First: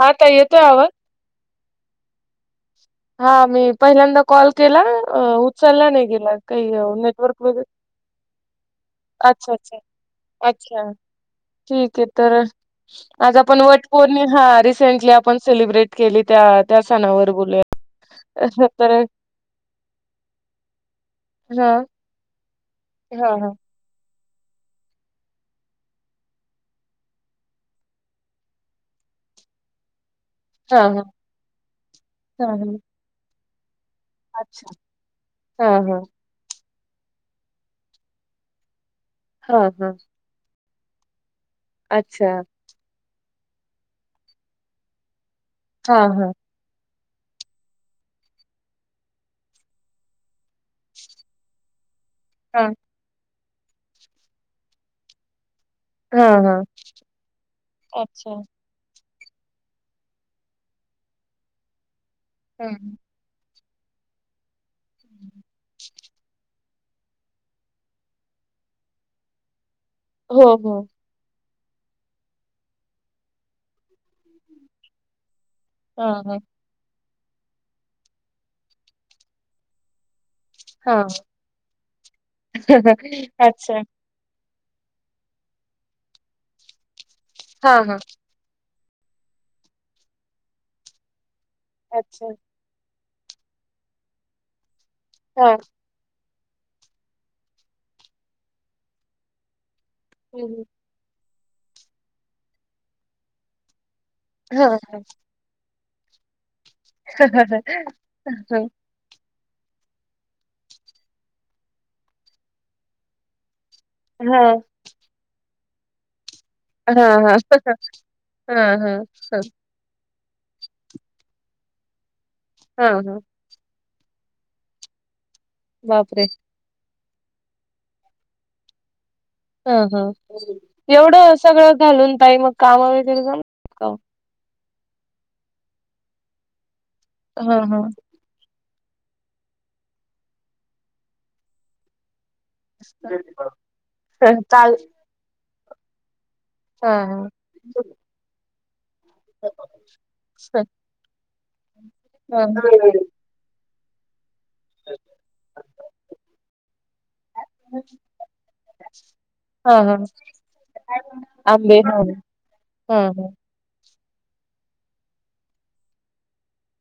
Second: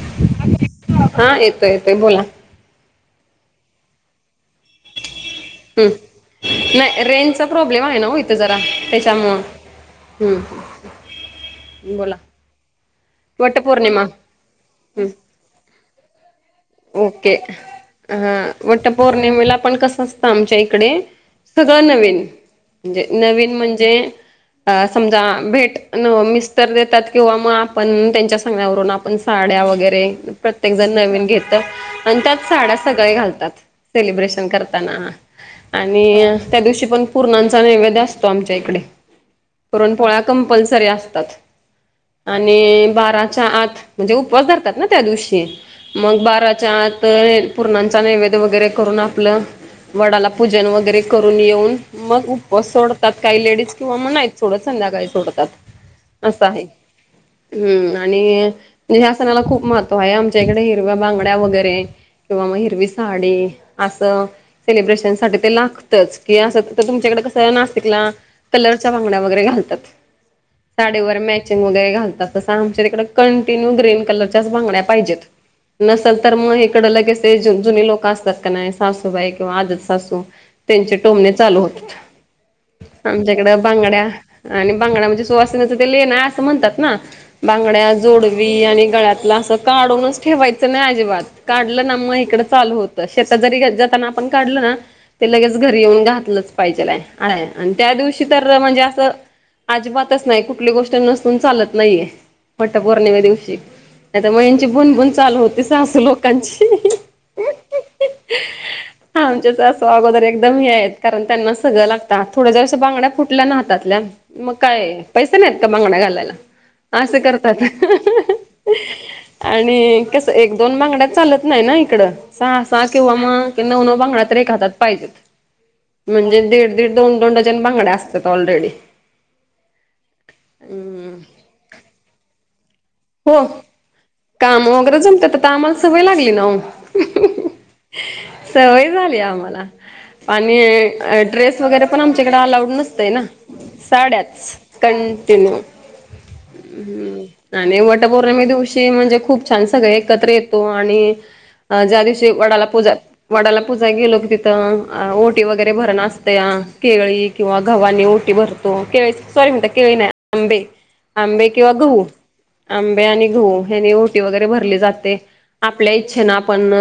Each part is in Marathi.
हा ताई येतो आवाज? हा येतोय येतोय बोला. हा मी पहिल्यांदा. कॉल केला उचलला हम्म नाही गेला, काही नाही नेटवर्क रेंजचा वरेच. प्रॉब्लेम आहे ना हो इथं जरा त्याच्यामुळं कस. हम्म हम्. ठीक आहे तर. आज आपण वटपौर्णिमा ह रिसेंटली आपण सेलिब्रेट केली त्यात. त्या सणावर बोलूया. ह तर वटपौर्णिमेला पण कसं असतं आमच्या इकडे हा सगळं नवीन. म्हणजे हा हा नवीन म्हणजे. अ समजा भेट मिस्तर देतात, किंवा मग आपण त्यांच्या सांगण्यावरून. पण साड्या वगैरे प्रत्येक हा जण हा नवीन घेत, आणि त्यात हा साड्या हा सगळे घालतात. सेलिब्रेशन अच्छा करताना हा हा हा आणि. त्या दिवशी पण पूर्णांचा नैवेद असतो आमच्या इकडे, हा हा पुरण पोळ्या. कंपल्सरी असतात अच्छा आणि बाराच्या आत. म्हणजे उपवास धरतात ना त्या दिवशी हा मग बारा. हा बाराचा आता पूर्णांचा नैवेद वगैरे करून आपलं. वडाला पूजन वगैरे करून येऊन मग. हा उपवास सोडतात काही लेडीज, किंवा मग नाहीच सोडत संध्याकाळी सोडतात. हा असं हा आहे, हम्म अच्छा आणि. म्हणजे या सनाला खूप महत्व आहे आमच्या इकडे, हिरव्या बांगड्या वगैरे, किंवा मग हा हिरवी हा. साडी. असं सेलिब्रेशनसाठी ते लागतच कि असं. तुमच्याकडे कस नाशिक ला कलरच्या भांगड्या वगैरे घालतात हो हो साडीवर. वगर घालतात तस आमच्या तिकडे कंटिन्यू ग्रीन कलरच्याच बांड्या पाहिजेते. हा नसल तर हा मग इकडं लगेच जुनी लोक असतात का, नाही सासूबाई किंवा आजी सासू. हा त्यांचे टोमने चालू होतात आमच्याकड अच्छा बांगड्या. आणि बांगड्या म्हणजे सुवासिनेच ते लेन असं म्हणतात ना हा बांगड्या हा जोडवी. वी आणि गळ्यातला असं काढूनच ठेवायचं नाही अजिबात, काढलं ना मग अच्छा इकडं चालू होत. शेतात जरी जाताना आपण काढलं ना, ते हा लगेच घरी येऊन घातलच. हिे त्या दिवशी तर म्हणजे अस अजिबातच नाही हम्म, हम्म. कुठली गोष्ट नसून. नसून चालत नाहीये वटपौर्णिमा दिवशी नाहीतर हिंची हा बुणबुन चालू होते सहास लोक. कंची. हा हा आमच्याच असं अगोदर एकदम हे आहेत, कारण त्यांना सगळं लातात थोड्या ज्याशा बगड्या फट. फूटल्या ना हातातल्या हा मग काय पैसा नाहीत का बांगण्या घालायला. हा असं हा करतात हा आणि. कसं एक दोन बांगड्या चालत नाही ना इकडं, सहा सहा हा किंवा हा मग.. नऊ नऊ बांगडा तर एक हातात पाहिजेत, बापरे म्हणजे दीड. दोन दोन डजन बांगडे असतात ऑलरेडी. हा हा एवढं सगळं घालून ताई मग काम. हो जम काम वगैरे जमतात तर आम्हाला सवय लागली ना. हा हा. सवय झाली आम्हाला, आणि ड्रेस वगैरे पण आमच्याकडे अलाउड. नसतय ना, साड्याच चाल कंटिन्यू. हा हा. हम्म आणि वटपौर्णिमा दिवशी म्हणजे. खूप छान सगळे एकत्र येतो आणि ज्या दिवशी हा वडाला पूजा. वडाला पूजा गेलो. तर ओटी वगैरे भरण असते या केळी किंवा घवनी ओटी भरन केवाय सॉरी म्हणता केवा हा नाही आंबे आंबे केव्हा गहू. हा आंबे आणि गहू हनी ओटी वगैरे भरली जाते आपल्या इच्छेन आपण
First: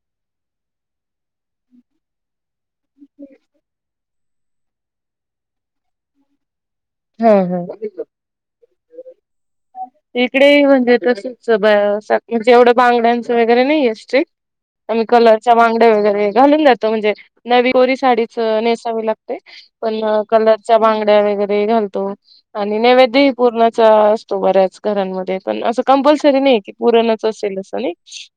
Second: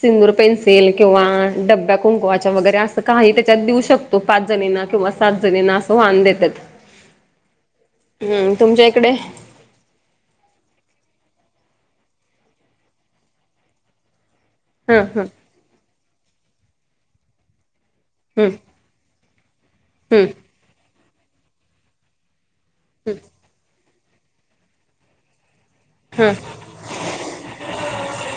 सिन्दुर पेन्सिल किंवा डब्या कुंकुवाच्या वगैरे असं काही त्याच्यात देऊ शकत. तो पाच जणीना किंवा सात जणीना असं वान देतात हा हा.. हम्म. तुमच्या इकडे? इकडे म्हणजे तसच म्हणजे एवढं बांगड्यांचं वगैरे नाही अस्ट्रिक हा आम्ही हा कलरच्या वांगड वगैरे घालून जातो म्हणजे नवीोरी साडीच हम्म ने पण हम्म कलरच्या बगड्या वरे घालतो आणि नैवेद्य. पुरणाचा असतो बऱ्याच घरांमध्ये पण अस हम्म कंपल्सरी नाही की परणच असेल अस नाही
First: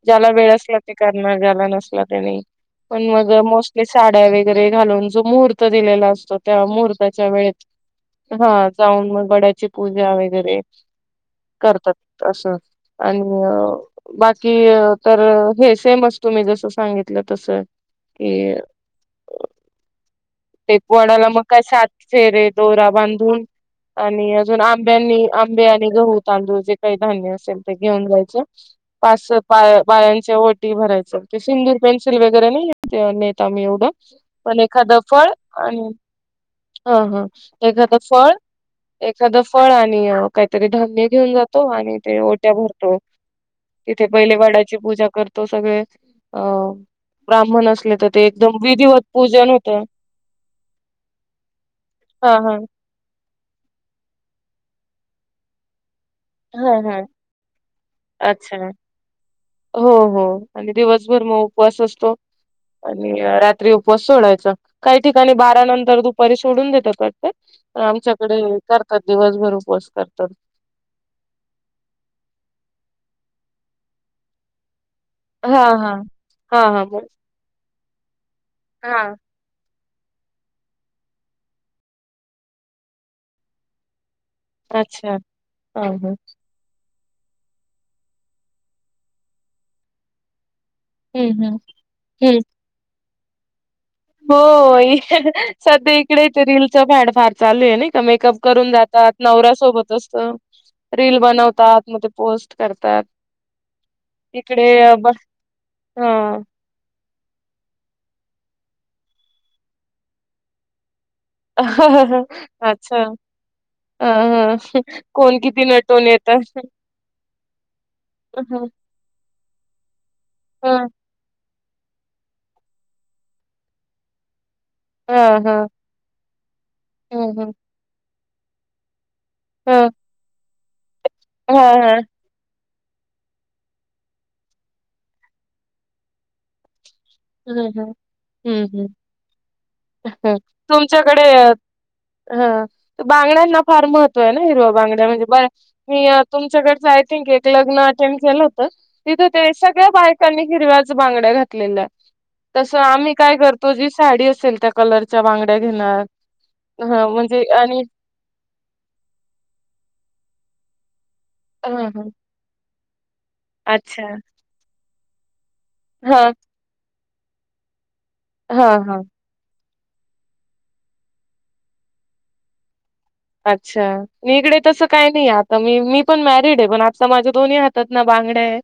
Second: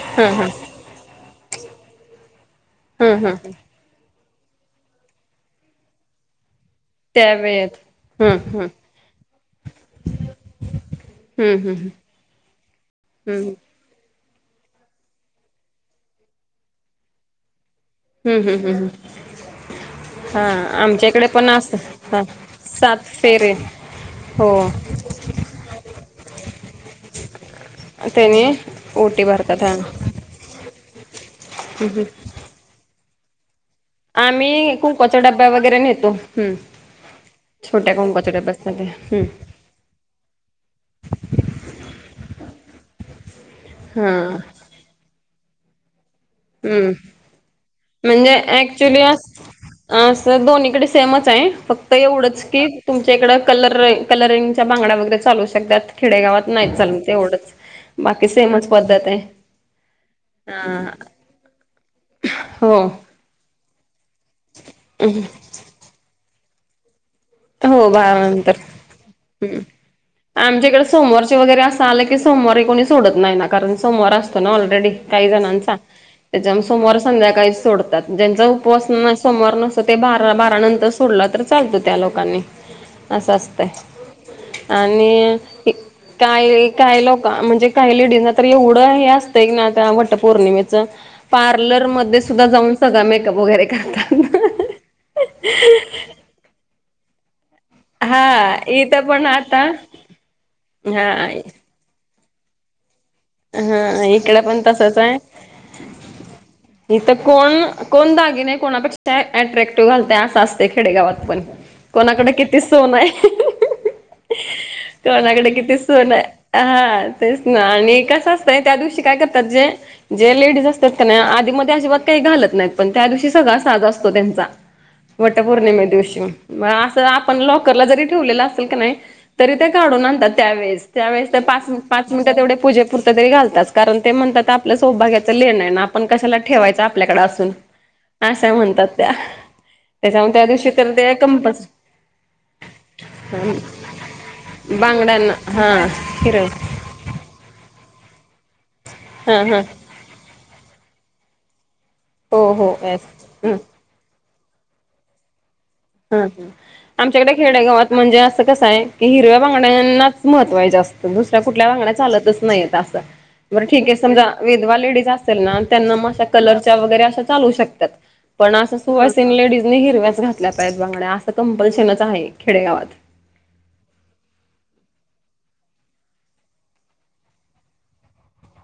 ज्याला हम्म हम्म वेळ असला गला नसला त्यानी पण हम्म हम्म मग हम्म मोस्ट साड्या वगैरे घालून जो मुहूर्त दिलेला असतो त्या मूर्त त्याच्या त्या वेळेत हम्म हम्म हा जाऊन मग वड्याची पुजा वगैरे हम्म हम्म करतात अस आणि. बाकी तर हे सेम असत मी जस सांगितलं तस हम्म हम्म हम्म हम्म. हा तेे आमच्याकडे वाडाला मग पण काय साथ असत हा फेरे दोरा सात बांधून. फेरे आणि हो अजून आंब्यांनी आंबे आणि गहू तांदूळ जे काही धान्य असेल ते घेऊन त्याने जायचं पाच ओटी स पा भरतात हा हम्म. बाळच्या ओटी भरायचं ते सिंदूर पेन्सिल वे वगैरे नाही नता मी एवढं पण आम्ही एखादं कुंकवाचा फळ डब्बा वगैरे आणि नेतो हम्म हा हा छोट्या एखादं फळ कुंकवाच्या डब्यात मध्ये एखादं हम्म फळ आणि काहीतरी धान्य घेऊन जातो आणि ते ओट्या भरतो तिथे हा पहिले वाडाची पूजा करतो सगळे. अ हम्म ब्राह्मण असले तर ते म्हणजे एकदम विधिवत पूजन होतं. तर दोन्हीकडे सेमच आहे फक्त हा एवढंच हा की. तुमच्या इकडं कलर कलरिंगच्या बांगडा वगैरे चालू शकतात. खेडेगावात नाहीत हा चालून हा ते एवढंच बाकी अच्छा. सेमच पद्धत आहे. हो हो आणि दिवसभर मग उपवास असतो हो आणि रात्री उपवास सोडायचा काही ठिकाणी बारा नंतर तू पारी सोडून देतात कट्ट हो आमच्याकडे बाळानंतर करतात दिवसभर हम्म उपवास करतात. आमच्याकडे सोमवारचे वगैरे असं आलं की सोमवारी कोणी सोडत नाही ना कारण सोमवार असतो ना ऑलरेडी काही जणांचा हां, हां. त्याच्या हां, हां. सोमवार मग संध्याकाळी सोडतात ज्यांचा उपवास हां. सोमवार न. ते बारा बारा नंतर सोडलं तर चालतो त्या लोकांनी असं असतंय अच्छा. आणि हां, हां. काय काही लोक म्हणजे काही लेडीज ना तर एवढं हे असतंय ना त्या वटपौर्णिमेचं हं, हं. पार्लरमध्ये हं. सुद्धा जाऊन सगळळा मेकअप वगैरे करतात. हो सध्या इकडे ते रीलीलचं भॅड फार चालू आहे ना. मेकअप हा करून इथं दातात पण नवऱ्या आता सोबत असत हा रील बनवतात म पोस्ट करतात हा पण इकडे तसच आहे. हा. इथं कोण कोण दागिने कोणापेक्षा अट्रॅक्टिव्ह घालतय असं असते खेडेगावात पण. कोणाकडे किती सोन अच्छा. आहे. हां, हां. कोण कोणाकडे किती नटून सोन येत आहे हा तेच ना आणि कस. कसं ह असतय ह त्या दिवशी काय करतात ज जे लेटज असतात नाही आधी मधी अजिबात काही घालत नाहीत पण त्या दिवशी सगळा साज असतो त्यांचा ह ह ह हा हा वटपौर्णिमे दिवशी म असं आपण हम्म लॉकरला जरी ठेवलेलं असेल का नाही तरी ते काढून आणतात त्यावेळेस त्यावेळेस ते पाच पाच मिनिटात तेवढे पूजे तात्पुरतं तरी घालात कारण ते म्हणतात आपलं सोपभाग्याचं लेण आहे ना आपण कशाला ठेवायचं आपल्याकडे असून हम्म असा हम्म म्हणतात त्या त्याच्या हम्म त्या दिवशी तर ते कंपस हा बांगड्यांना फार महत्व आहे ना हिरवा बांगड्या म्हणजे बांगड्यांना बर हा मी हिरव तुमच्याकडच आय थिंक एक लग्न अटेंड केलं होत तिथं हा ते हा सगळ्या बायकांनी हिरव्याच बांगड्या घातलेल्या हो हो तसं येस आम्ही काय हम्म करतो जी साडी असेल त्या कलरच्या बांगड्या घेणार हा हा ह आमच्याकडे म्हणजे आणि खेडेगावात म्हणजे कसय की हिरव्या बागड्यांनाच महत्वां जास्त दुसऱ कुठल्या ह बांगड्या ह चालतच नाही अस ठीक आहे अच्छा समजा विधवा लेटज असे ना हा त्यांना कलर् त्या वगैरे चालू शकतात पण हा असं हा सुहासिनी वगैरे हिरव्याचल्या बांगड्या असं कंपल्शनच आहे खेडेगावात अच्छा मग इकडे तसं काय नाही आता मी मी पण मॅरिड आहे पण आजता माझ्या दोन्ही हातात ना बांगड्या आहे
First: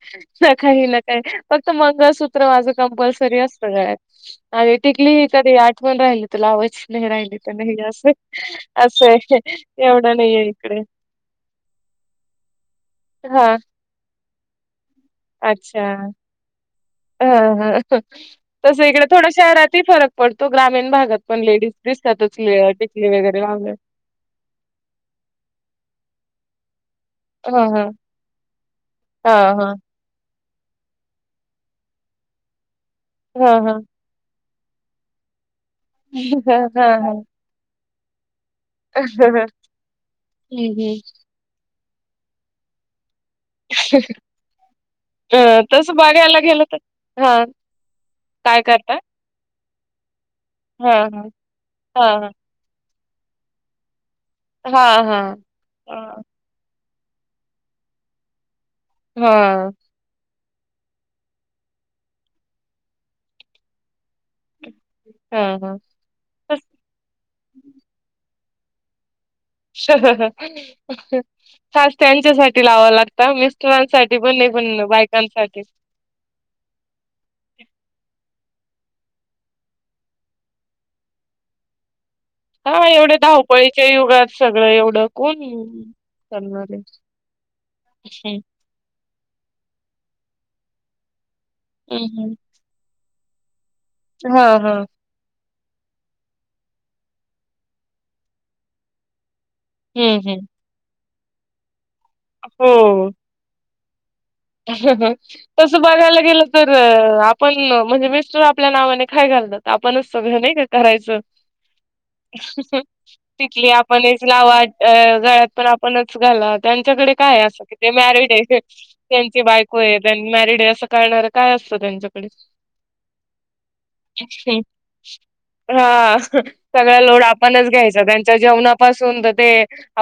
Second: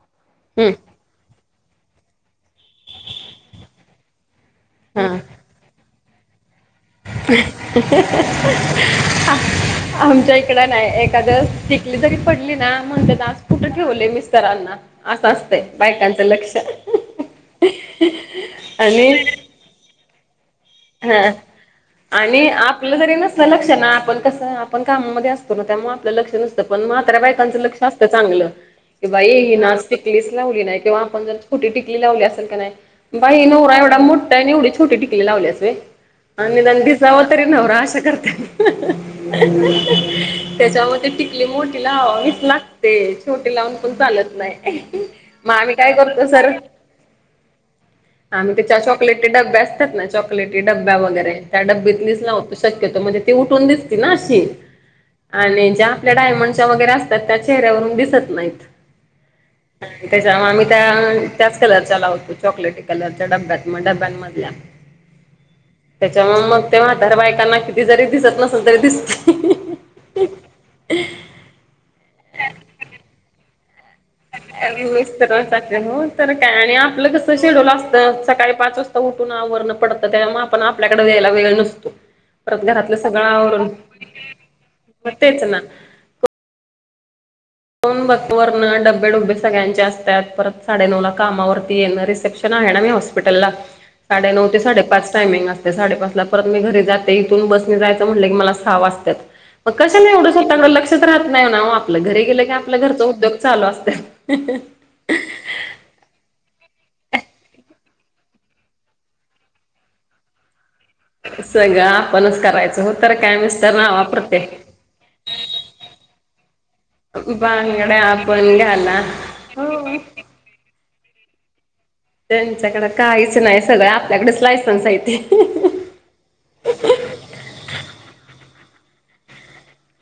न काही हम्म न काही फक्त मंगळसूत्र माझं कंपल्सरी असतं गळ्यात आणि हा. टिकलीेत कधी आठवण राहिल लावाची लहरायली ते नाही अस अस अस असं [inaudible] एवढं आमच्या नाहीये इकडं इकडे नाही एखाद टिकली जरी पडली ना म्हणत ना आज हा कुठं ठेवलय मिस्टरांना असं असतंय अच्छा बायकांचं लक्ष हा हा तस इकडे आणि थोड शहारत फरक पण तो ग्रामीण भागात हा. पण लेडीज दिसतातच आणि आपलं टिकली जरी वगैरे नसलं लक्ष लावले ना आपण कसं आपण कामामध्ये असतो ना त्यामुळे आपलं लक्षण नसतं पण म्हाताऱ्या बाईकांचं हा लक्ष हा असतं चांगलं की बाई हा हीन आज टिकलीच लावली नाही किंवा आपण जर छोटी टिकली लावली असेल का नाही बाई हा नवरा हा एवढा मोठा एवढी छोटी टिकली लावल्यास होय आणि हा हा निदान हा हा. दिसाव तरी नवराअशा करत्या हम्म त्याच्यामध्ये हम्म. टिकली मोठी लावावीच लागते छोटे लावून पण चालत नाही अ, मग आम्ही काय तसं करतो बघायला सरळ गेलं तर हां, आम्ही काय त्याच्या करताय? चॉकलेटी डब्या असतात ना चॉकलेटी डब्या हां, हां. वगैरे त्या डबीतलीच लावतो शक्यतो म्हणजे ते उठून दिसती ना अशी हां, हां. हां, हां. आणि ज्या आपल्या हां. डायमंडच्या वगैरे अस त्या ते चेहऱ्यावरून दिसत नाहीत हा त्याच्यामुळे आम्ही त्या त्याच कलरच्या लावतो चॉकलेटी कलरच्या डब्यात मग डब्यांमधल्या हा हा त्याच्यामुळ मग ते म्हातार बायकांना किती जरी दिसत नसलं तरी दिसतय खास त्यांच्यासाठी लावाव लागत मिस्टरांसाठी [inaudible] बायकांसाठी मिस्टरांसाठी हो तर काय आणि आपलं कस शेड्यूल असतं सकाळी पाच वाजता उठून आवरण पडतं त्यामुळ आपण आपल्याकडे वेळेला वेळ नसतो परत हा घरातलं एवढ्या सगळं आवरून धावपळीच्या युगात सगळं एवढं मग तेच कोणी ना करायचे [inaudible] फोन बक वरणं डबे डबे सगळ्यांचे असत्यात परत साडे नऊ ला कामावरती येणं हं, हं. रिसेप्शन ह ना मी होस्पिटलला साडे नऊ ते हां, साडे हां. पाच टामिंग ते साडेपाच ला परत मी घरी जाते इथून बसनी जायचं म्हटलं की मला सहा वाजत्यात मग कशाला हं, एवढं हं. स्वतःकड लक्षच राहत नाही ना ओ आपलं घरी गेलं की आपल्या घरच हो. उद्योग चालू असत्यातच तसं बघायला गेलं तर आपण म्हणजे मिस्टर आपल्या नावाने खाय घालतात आपणच सगळं नाही का करायचं सगळं आपणच करायचं हो तर काय तिथली मिस्टर नावा आपणच प्रत्येक लावा अ गळ्यात पण आपणच घाला त्यांच्याकडे काय असं कि ते बांगड्या मॅरिड आपण आहे घाला त्यांची बायको हो ये त्यांनी मॅरीडये अस कळणार काय असतं त्यांच्या त्यांच्याकडे काहीच नाही सगळं आपल्याकडेच लायसन्स हाय तेे हह हा सगळा लोड आपणच घ्यायचा त्यांच्या जेवणापासूनच ते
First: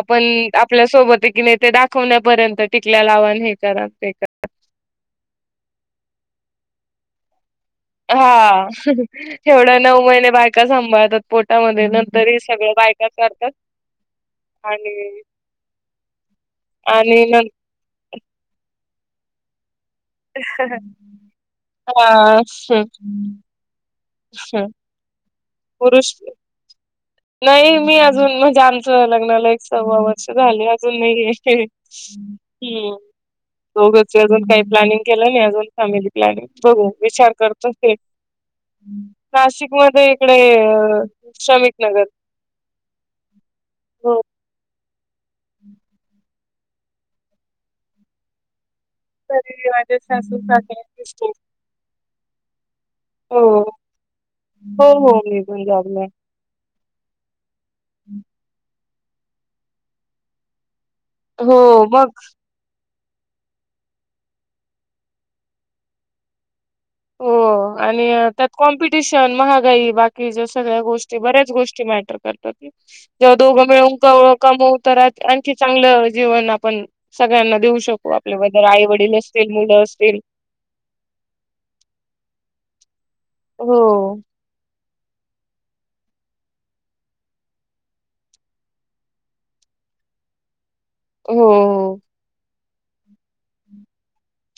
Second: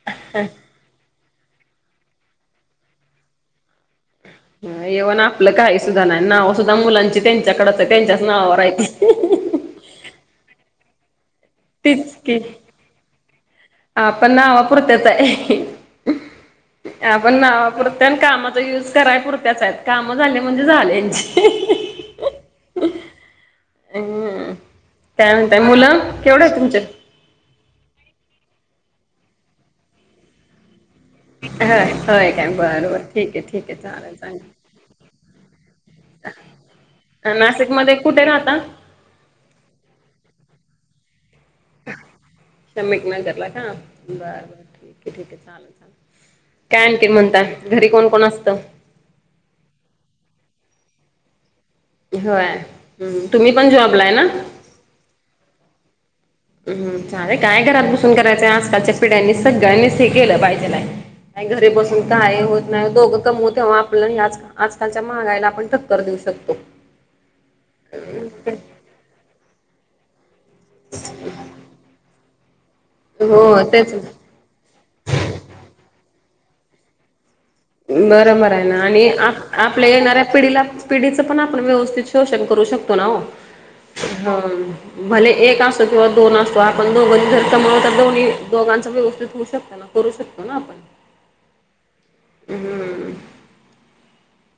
आपण आपल्या सोबत की नाहीे ते दाखवण्यापर्यंत टिकल्या लावा हे करा ते येवणा आपलं काय सुद्धा नाई नाव सुद्धा मुलांची त्यांच्याकडच हाय त्यांच्याच नावावर हाईत तेेवढ्या नऊ महिने बायका सांभाळतात पोटामध्ये तीच नंतर ही की सगळं बायका करतात आपण नावापुरतच आणि आहे आणि आपण नंतर नावापुरत त्या कामाचा यूज कराय पुरत्याच आहेत काम झाले म्हणजे झाले ह्यांची हा [inaudible] काय म्हणताय मुलं पुरुष केवढं आहे तुमचे नाही मी अजून म्हणजे आमचं लग्नाला एक सव्वा वर्ष झाली अजून नाहीये होय होय काय बरं हम् बरं ठीक आहे ठीक आहे दोघच चालेल ये अजून काही चालेल प्लॅनिंग केलं नाही अजून फॅमिली प्लॅनिंग बघू विचार करतच ये नाशिकमध्ये कुठे राहता नाशिक मध्ये इकडे श्रमिक नगर शमिक नगरला का बरं हो बरं ठीक आहे ठीक आहे चालेल चाल काय आणखी म्हणतात घरी कोण कोण असतं घरी माझे सासूू सासरे दिर [inaudible] होय तुम्ही पण जॉबलाय ना हो हो मी पण जॉबला हाय हम् चालेल काय घरात बुसून करायचंय आजकालच्या पिढ्यांनी सगळ्यांनीच हे केलं पाहिजेल हाय नाही हो घरी मग बसून काय होत नाही दोघं कमवत तेव्हा आपल्या आजकालच्या महागाईला आपण टक्कर देऊ शकतो हो आणि त्यात कॉम्पिटिशन महागाई बाकी किच्या सगळ्या गोष्टी बऱ्याच गोष्टी मॅटर करत तात जेव्हा दोघ हो तेच मिळून कमवू होत राह आणखी चांगलं जीवन आपण सगळ्यांना देऊ शकू आपले बरोबर आहे वदर ना आई आणि वडील असतील, मुलं आपल्या असतील. येणाऱ्या पिढीला पिढीचं पण आपण व्यवस्थित शोषण करू शकतो ना ओ हो हम भले एक असतो किंवा दोन असतो आपण दोघ जर सम तर दोन्ही दोघांच व्यवस्थित होऊ शकत करू शकतो ना आपण हो हम्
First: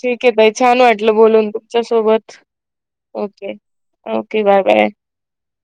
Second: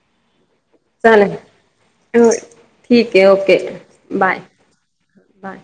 ठीक आहे तई छान वाटलं चालेल बोलून हो, तुमच्यासोबत ठीक आहे okay okay bye bye bye.